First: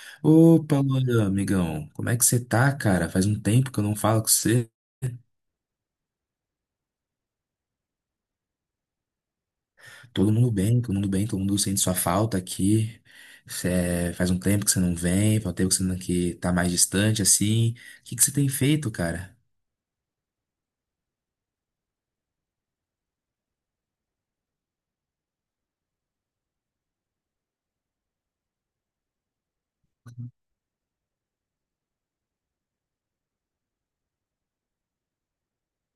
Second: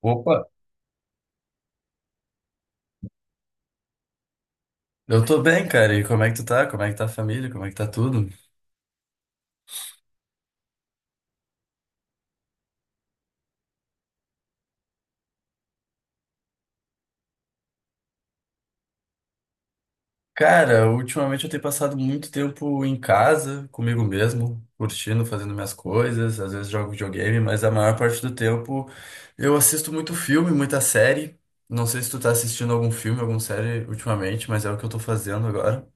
Opa, Opa, Luan, amigão, como é que você tá, cara? Faz um tempo que eu não falo com você. eu tô bem, cara. E como é que tu tá? Como é que tá a família? Como é que tá tudo? Todo mundo bem, todo mundo bem, todo mundo sente sua falta aqui. Faz um tempo que você não vem, faz um tempo que você não, que tá mais distante, assim. O que que você tem feito, cara? Cara, ultimamente eu tenho passado muito tempo em casa, comigo mesmo, curtindo, fazendo minhas coisas, às vezes jogo videogame, mas a maior parte do tempo eu assisto muito filme, muita série. Não sei se tu tá assistindo algum filme, alguma série ultimamente, mas é o que eu tô fazendo agora.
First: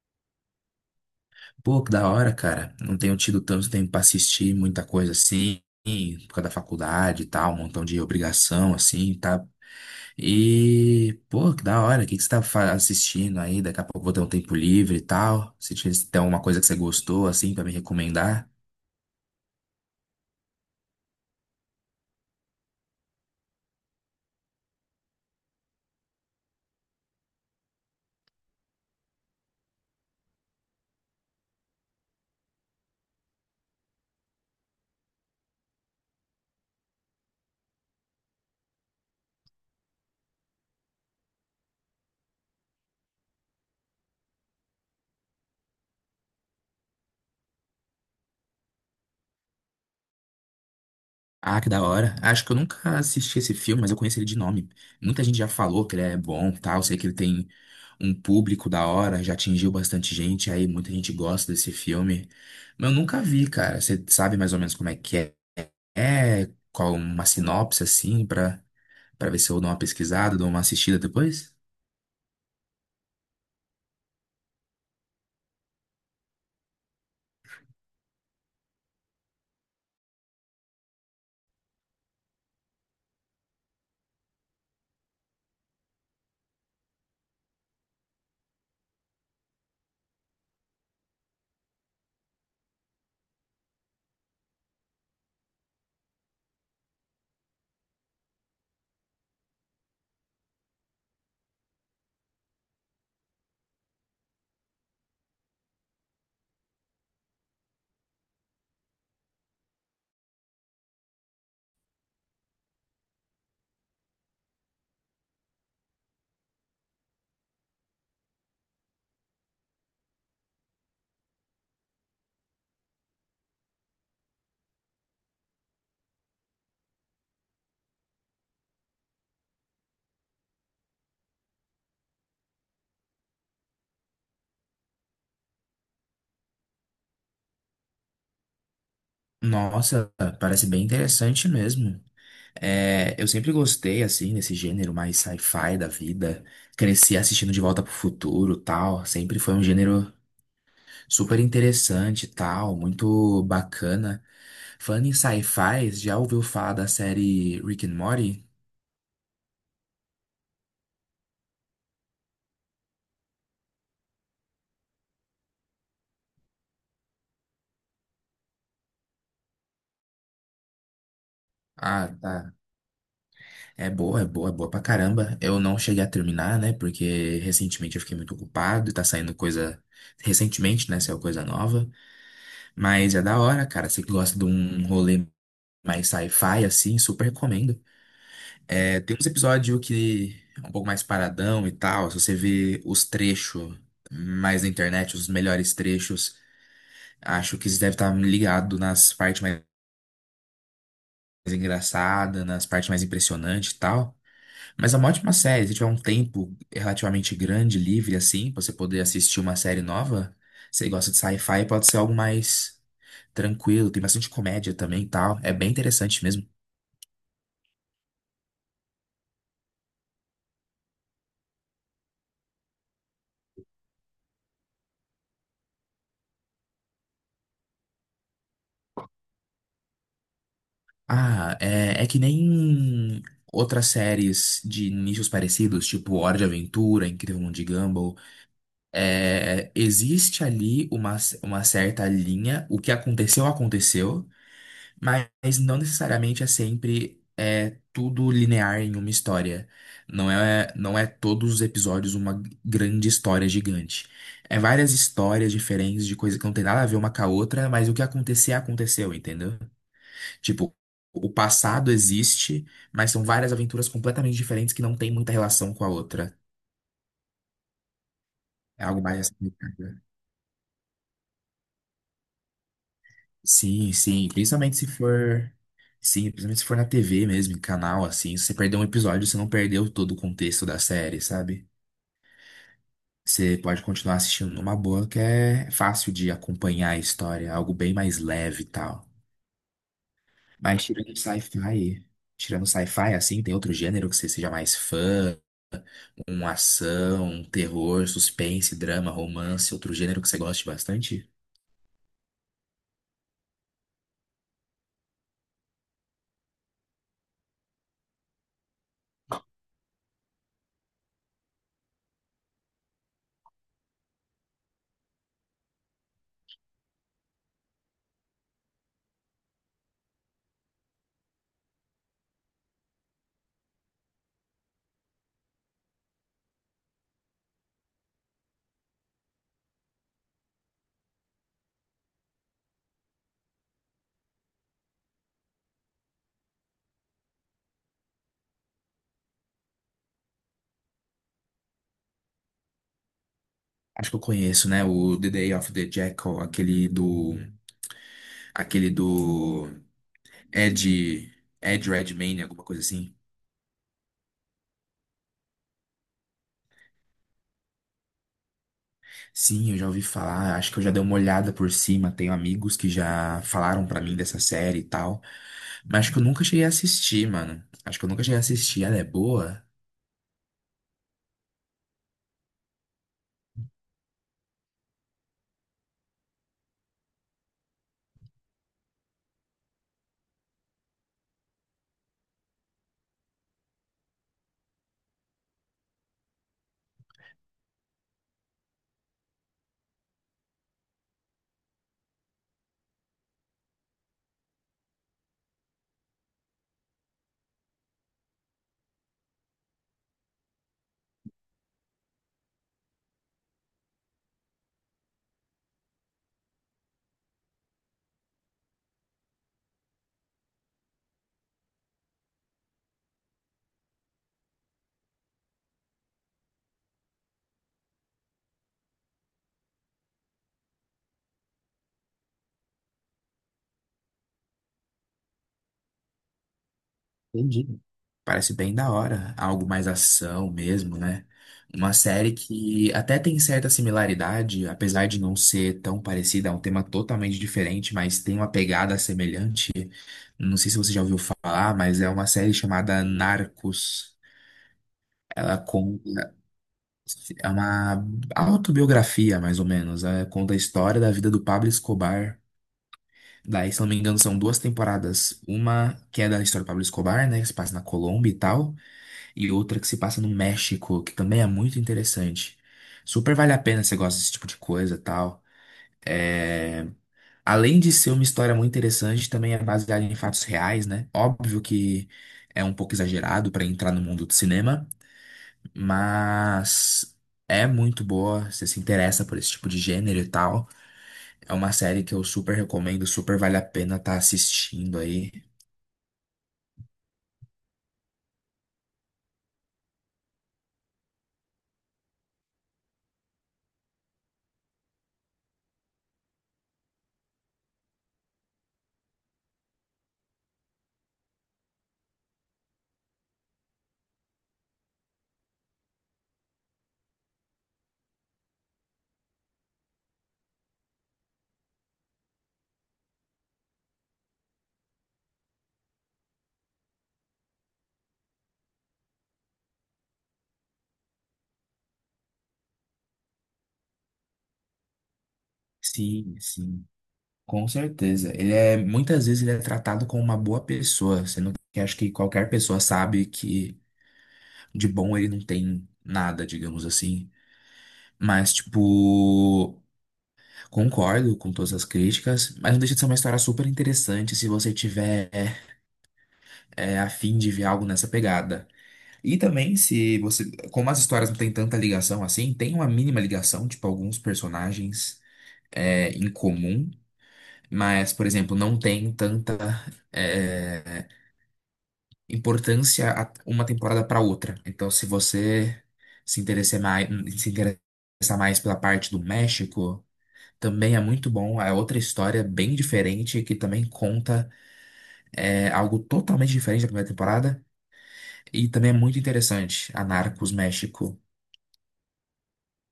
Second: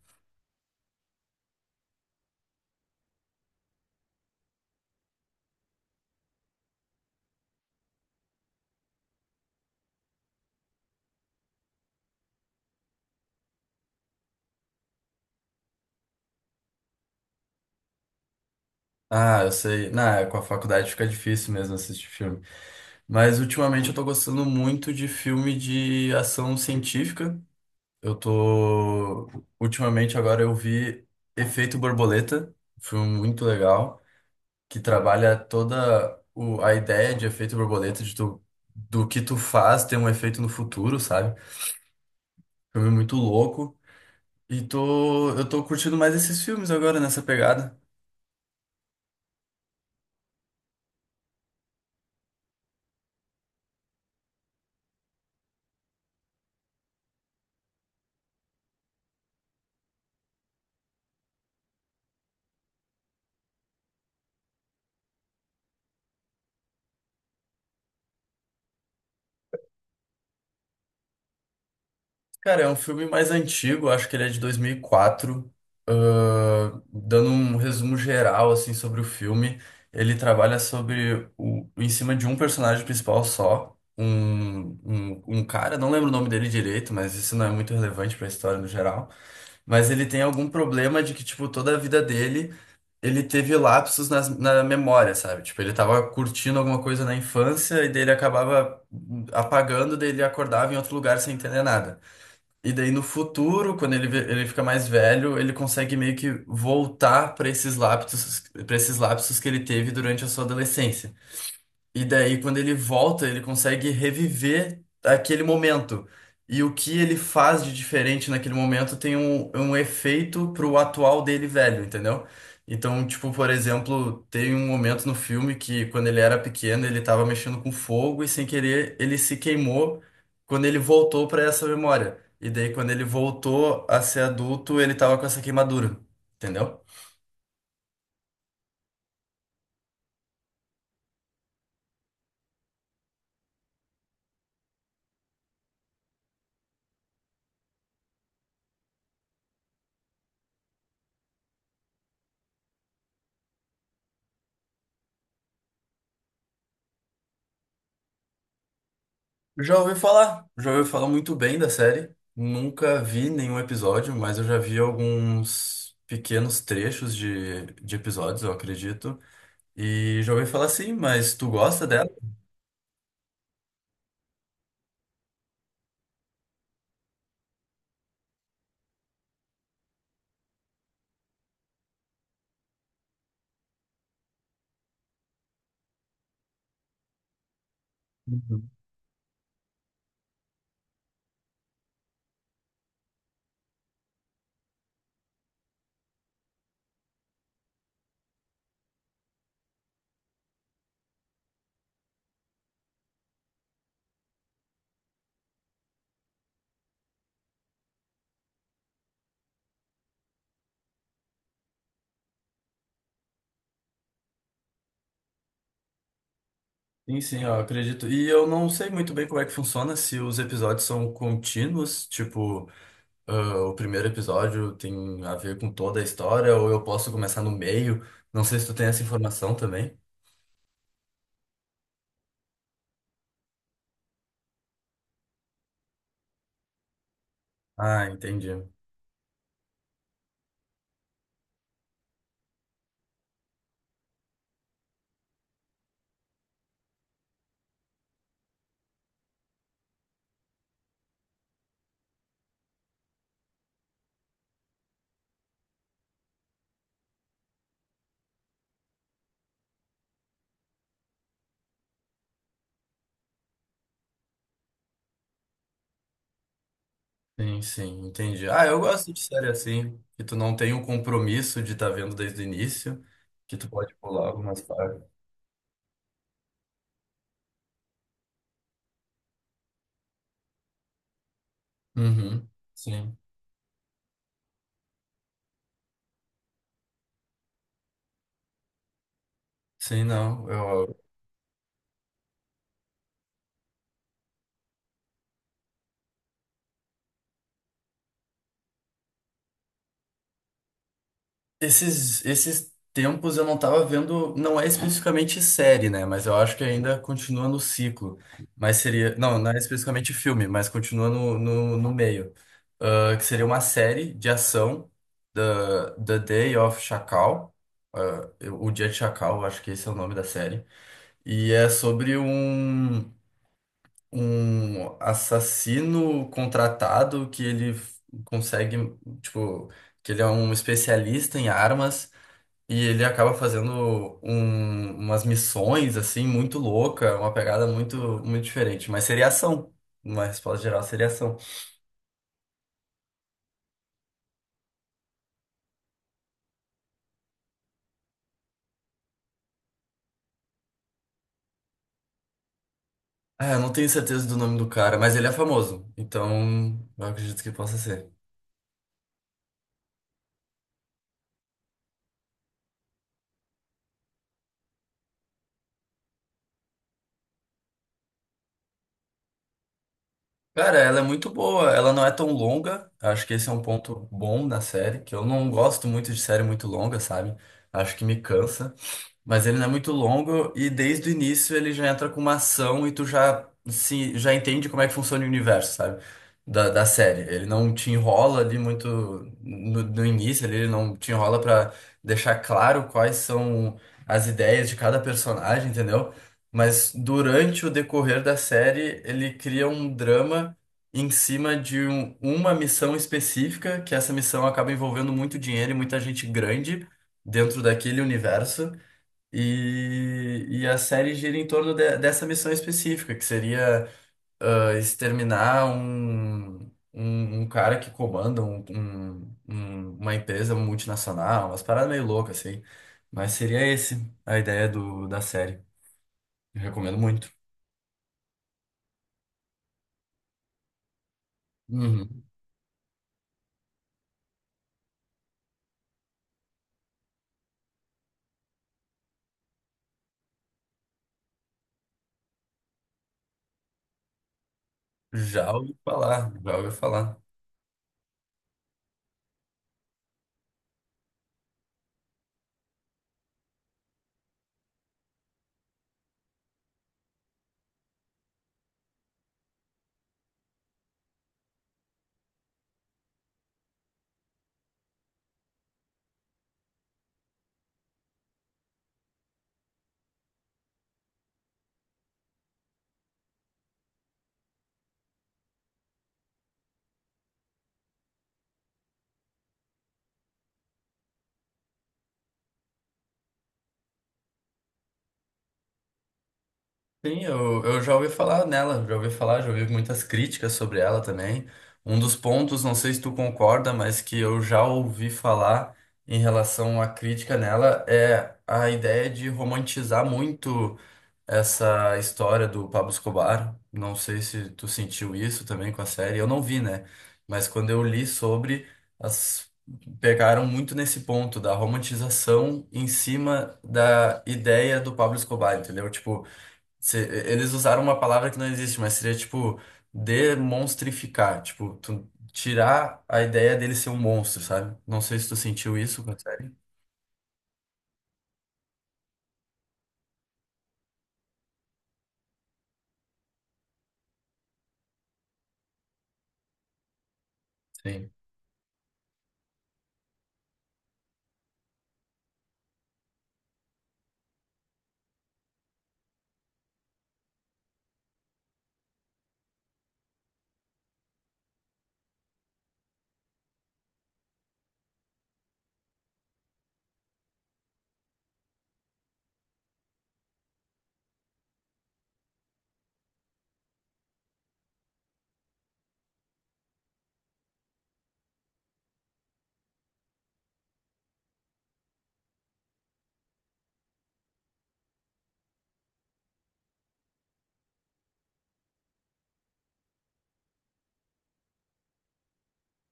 Pô, que da hora, cara. Não tenho tido tanto tempo pra assistir muita coisa assim, por causa da faculdade e tal, um montão de obrigação, assim, tá. E, pô, que da hora, o que que você tá assistindo aí? Daqui a pouco eu vou ter um tempo livre e tal. Se tem alguma coisa que você gostou, assim, pra me recomendar. Ah, eu sei. Na, com a faculdade fica difícil mesmo assistir filme. Mas ultimamente eu tô gostando muito de filme de ação científica. Eu tô. Ultimamente agora eu vi Efeito Borboleta, um filme muito legal, que trabalha toda a ideia de efeito borboleta, de tu... do que tu faz ter um efeito no futuro, sabe? Filme muito louco. E eu tô curtindo mais esses filmes agora nessa pegada. Ah, que da hora. Acho que eu nunca assisti esse filme, mas eu conheci ele de nome. Muita gente já falou que ele é bom, e tal. Sei que ele tem um público da hora, já atingiu bastante gente, aí muita gente gosta desse filme. Mas eu nunca vi, cara. Você sabe mais ou menos como é que é? É, qual uma sinopse, assim, pra, pra ver se eu dou uma pesquisada, dou uma assistida depois? Cara, é um filme mais antigo, acho que ele é de 2004. Dando um resumo geral assim sobre o filme, ele trabalha sobre em cima de um personagem principal só, um cara, não lembro o nome dele direito, mas isso não é muito relevante para a história no geral. Mas ele tem algum problema de que, tipo, toda a vida dele, ele teve lapsos na memória, sabe? Tipo, ele tava curtindo alguma coisa na infância e daí ele acabava apagando, daí ele acordava em outro lugar sem entender nada. E daí no futuro, ele fica mais velho, ele consegue meio que voltar para esses lapsos que ele teve durante a sua adolescência. E daí, quando ele volta, ele consegue reviver aquele momento. E o que ele faz de diferente naquele momento tem um efeito pro atual dele velho, entendeu? Então, tipo, por exemplo, tem um momento no filme que quando ele era pequeno, ele tava mexendo com fogo e sem querer ele se queimou quando ele voltou para essa memória. E daí, quando ele voltou a ser adulto, ele tava com essa queimadura, entendeu? Nossa, parece bem interessante mesmo. É, eu sempre gostei, assim, desse gênero mais sci-fi da vida. Cresci assistindo De Volta pro Futuro, tal. Sempre foi um gênero super interessante, tal, muito bacana. Falando em sci-fi, já ouviu falar da série Rick and Morty? Já ouvi falar muito bem da série. Nunca vi nenhum episódio, mas eu já vi alguns pequenos trechos de episódios, eu acredito. E já ouvi falar sim, mas tu gosta Ah, dela? tá. É boa, é boa, é boa pra caramba. Eu não cheguei a terminar, né? Porque recentemente eu fiquei muito ocupado e tá saindo coisa. Recentemente, né? Saiu coisa nova. Mas é da hora, cara. Você que gosta de um rolê mais sci-fi, assim, super recomendo. Uhum. É, tem uns episódios que é um pouco mais paradão e tal. Se você vê os trechos mais na internet, os melhores trechos, acho que você deve estar ligado nas partes mais engraçadas, nas partes mais impressionantes e tal. Mas é uma ótima série. Se tiver um tempo relativamente grande, livre, assim, pra você poder assistir uma série nova, você gosta de sci-fi, pode ser algo mais tranquilo. Tem bastante comédia também e tal. É bem interessante mesmo. Sim, sim, eu acredito. E eu não sei muito bem como é que funciona, se os episódios são contínuos, tipo, ah, o primeiro episódio tem a ver com toda a história, ou eu posso começar no meio. Não sei se tu tem essa informação também. Ah, é, é que nem outras séries de nichos parecidos, tipo Hora de Aventura, Incrível Mundo de Ah, Gumball. entendi. É, existe ali uma certa linha, o que aconteceu, aconteceu, mas não necessariamente tudo linear em uma história. Não é todos os episódios uma grande história gigante. É várias histórias diferentes de coisas que não tem nada a ver uma com a outra, mas o que acontecer, aconteceu, entendeu? Tipo, o passado existe, mas são várias aventuras completamente diferentes que não tem muita relação com a outra. Sim, sim, entendi. Ah, eu É algo gosto de mais série assim, cara. assim, que tu não tem o compromisso de estar vendo desde o início, que tu Sim, pode pular sim. algumas Principalmente se partes. for. Sim, principalmente se for na TV mesmo, em canal, assim. Se você perder um episódio, você não perdeu todo o contexto da série, sabe? Uhum, sim. Você pode continuar assistindo numa boa, que é fácil de acompanhar a história, é algo bem mais leve e tal. Sim, não. Mas Eu... tirando sci-fi, assim, tem outro gênero que você seja mais fã? Uma ação, um terror, suspense, drama, romance, outro gênero que você goste bastante? Esses tempos eu não tava vendo, não é especificamente série, né? Mas eu acho que ainda continua no ciclo. Mas seria. Não, não é especificamente filme, mas continua no meio. Ah, que seria uma série de ação, The, The Day of Chacal. Ah, o Dia de Chacal, eu acho que esse é o nome da série. E é sobre um, um assassino contratado consegue, tipo, que ele é um especialista em armas e ele acaba fazendo umas missões, assim, muito louca, uma pegada muito, muito diferente. Mas seria ação. Uma resposta geral seria ação. Acho que eu conheço, né? O The Day of the Jackal, aquele do. Aquele do. Ed. Ed Redmayne, alguma coisa assim. Ah, eu não tenho certeza do nome do cara, mas ele é famoso. Então, eu acredito que possa ser. Sim, eu já ouvi falar, acho que eu já dei uma olhada por cima. Tenho amigos que já falaram pra mim dessa série e tal. Mas acho que eu nunca cheguei a assistir, mano. Acho que eu nunca cheguei a assistir. Ela é boa? Cara, ela é muito boa, ela não é tão longa. Acho que esse é um ponto bom da série, que eu não gosto muito de série muito longa, sabe? Acho que me cansa. Mas ele não é muito longo e desde o início ele já entra com uma ação e tu já se já entende como é que funciona o universo, sabe? Da série. Ele não te enrola ali muito no início, ali, ele não te enrola pra deixar claro quais são as ideias de cada personagem, entendeu? Mas durante o decorrer da série, ele cria um drama em cima de uma missão específica, que essa missão acaba envolvendo muito dinheiro e muita gente grande dentro daquele universo. E a série gira em torno dessa missão específica, que seria exterminar um cara que comanda uma empresa multinacional, umas paradas meio loucas, assim. Mas seria esse a ideia da série. Eu recomendo muito. Entendi. Parece bem da hora, algo mais ação mesmo, né? Uma Uhum. série que até tem certa similaridade, apesar de não ser tão parecida, é um tema totalmente diferente, mas tem uma pegada semelhante. Não sei se você já ouviu falar, mas é uma série chamada Narcos. Já Ela ouvi falar, conta, já ouvi falar. é uma autobiografia, mais ou menos. Ela conta a história da vida do Pablo Escobar. Daí, se não me engano, são duas temporadas. Uma que é da história do Pablo Escobar, né? Que se passa na Colômbia e tal. E outra que se passa no México, que também é muito interessante. Super vale a pena se você gosta desse tipo de coisa e tal. É, além de ser uma história muito interessante, também é baseada em fatos reais, né? Óbvio que é um pouco exagerado para entrar no mundo do cinema, mas é muito boa. Se você se interessa por esse tipo de gênero e tal, é uma série que eu super recomendo, super vale a pena estar assistindo aí. Sim, eu já ouvi falar nela, já ouvi falar, já ouvi muitas críticas sobre ela também. Um dos pontos, não sei se tu concorda, mas que eu já ouvi falar em relação à crítica nela é a ideia de romantizar muito essa história do Pablo Escobar. Não sei se tu sentiu isso também com a série, eu não vi, né? Mas quando eu li sobre, as pegaram muito nesse ponto da romantização em cima da ideia do Pablo Escobar, entendeu? Tipo, se- eles usaram uma palavra que não existe, mas seria tipo demonstrificar, tipo, tu tirar a ideia dele ser um monstro, sabe? Não sei se tu sentiu isso com a Sim, série. sim. Com certeza. Ele é, muitas vezes ele é tratado como uma boa pessoa, sendo que acho que qualquer pessoa sabe que de bom ele não tem nada, digamos assim. Sim. Mas, tipo, concordo com todas as críticas, mas não deixa de ser uma história super interessante se você tiver a fim de ver algo nessa pegada. E também, se você, como as histórias não têm tanta ligação assim, tem uma mínima ligação, tipo, alguns personagens em comum, mas, por exemplo, não tem tanta é, importância uma temporada para outra. Então, se você se interessar mais, se interessar mais pela parte do México, também é muito bom. É outra história bem diferente que também conta algo totalmente diferente da primeira temporada. E também é muito interessante. A Narcos México.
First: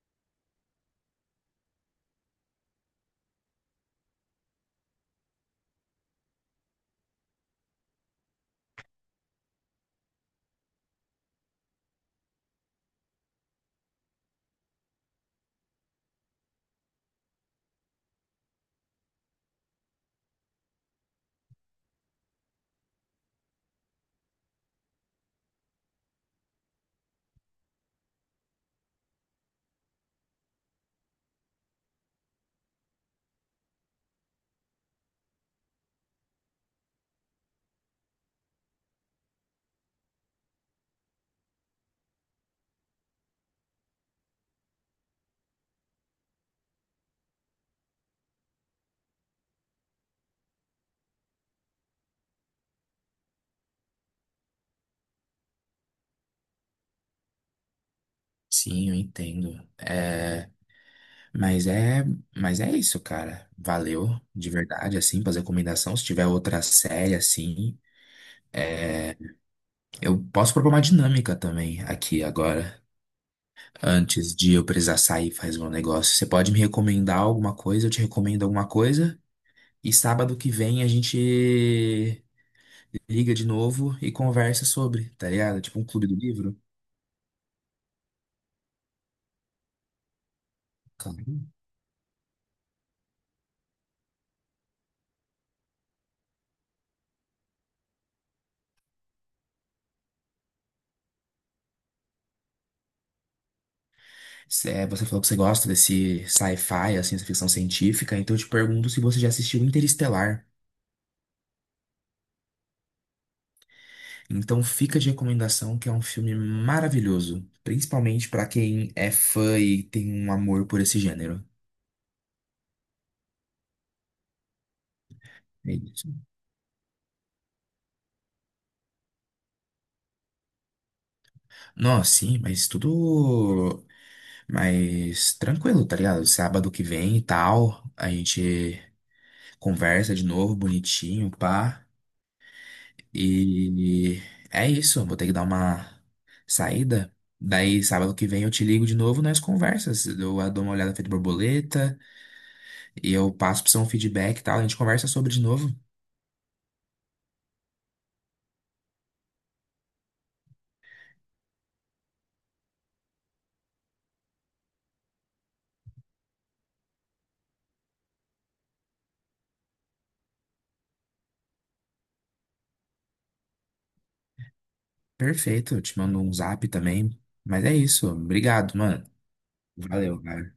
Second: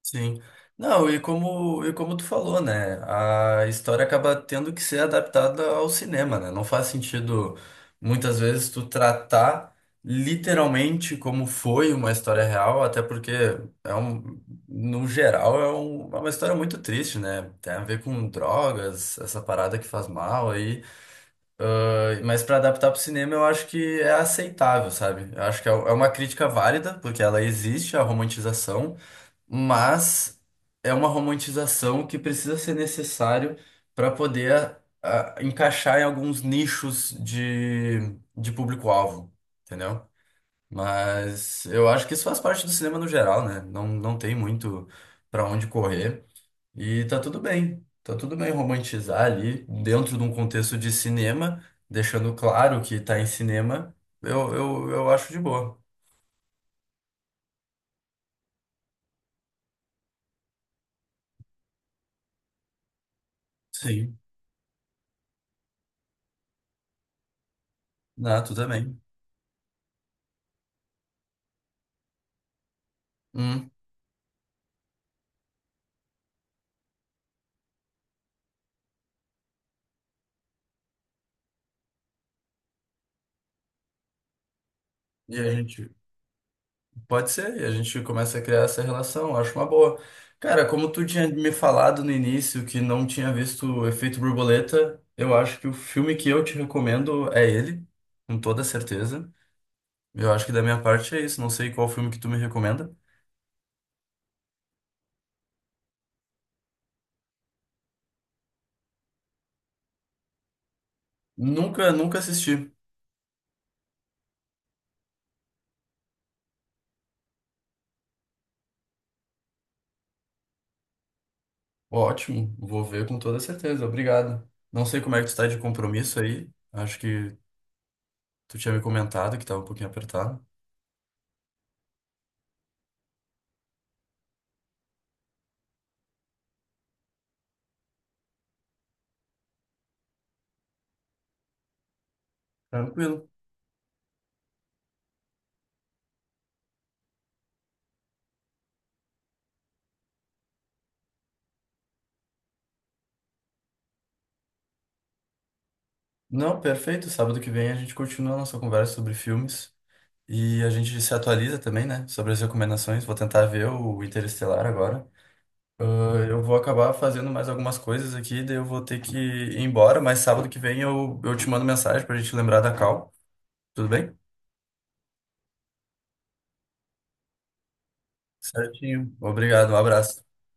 Sim. Não, e como tu falou, né? A história acaba tendo que ser adaptada ao cinema, né? Não faz sentido, muitas vezes, tu tratar literalmente como foi uma história real, até porque é um, no geral é, é uma história muito triste, né? Tem a ver com drogas, essa parada que faz mal aí. Mas para adaptar pro cinema eu acho que é aceitável, sabe? Eu acho que é uma crítica válida, porque ela existe, a romantização mas é uma romantização que precisa ser necessário para poder encaixar em alguns nichos de público-alvo, entendeu? Mas eu acho que isso faz parte do cinema no geral, né? Não, não tem muito para onde correr e tá tudo bem. Tá tudo bem romantizar ali dentro de um contexto de cinema, deixando claro que tá em cinema, eu acho de boa. Sim, eu entendo. É, mas é, mas é isso, cara. Sim. Valeu de verdade, assim, fazer recomendação. Se tiver outra série, assim, Ah, tu também. eu posso propor uma dinâmica também aqui agora, Hum. antes de eu precisar sair fazer um negócio. Você pode me recomendar alguma coisa, eu te recomendo alguma coisa. E sábado que vem a gente liga de novo e conversa sobre, tá E a ligado? Tipo um gente. clube do livro. Pode ser, e a gente começa a criar essa relação, eu acho uma boa. Cara, como tu tinha Claro. me falado no início que não tinha visto o Efeito Borboleta, eu acho que o filme que eu te recomendo é ele, com toda certeza. Eu acho que da minha parte é isso, não sei qual filme que tu me recomenda. Você falou que você gosta desse sci-fi, assim, essa ficção científica, então eu te pergunto se você já assistiu Interestelar. Nunca, nunca assisti. Então fica de recomendação que é um filme maravilhoso, principalmente pra quem é fã e tem um amor por esse gênero. Ótimo, vou ver com toda certeza, obrigado. Não sei como é que tu tá de É isso. compromisso aí, acho que tu tinha me comentado que tava um pouquinho apertado. Nossa, sim, mas tudo. Mas tranquilo, tá ligado? Sábado que vem e tal, a gente conversa de novo, bonitinho, pá. Tranquilo. E é isso, vou ter que dar uma saída. Daí, sábado que vem eu te ligo de novo, nós conversas. Eu dou uma olhada feita borboleta e eu passo pra você um feedback e tal. A gente conversa sobre de novo. Não, perfeito, sábado que vem a gente continua a nossa conversa sobre filmes. E a gente se atualiza também, né? Sobre as recomendações. Vou tentar ver o Interestelar agora. Ah, eu vou acabar fazendo mais algumas coisas aqui, daí eu vou ter que ir embora, mas sábado que vem eu te mando mensagem pra gente lembrar da call. Tudo bem? Perfeito, eu te mando um zap também. Mas é isso, obrigado, mano. Certinho. Obrigado, um Valeu, abraço. cara.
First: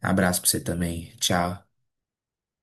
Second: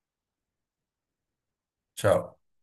Abraço pra você também. Tchau. Tchau.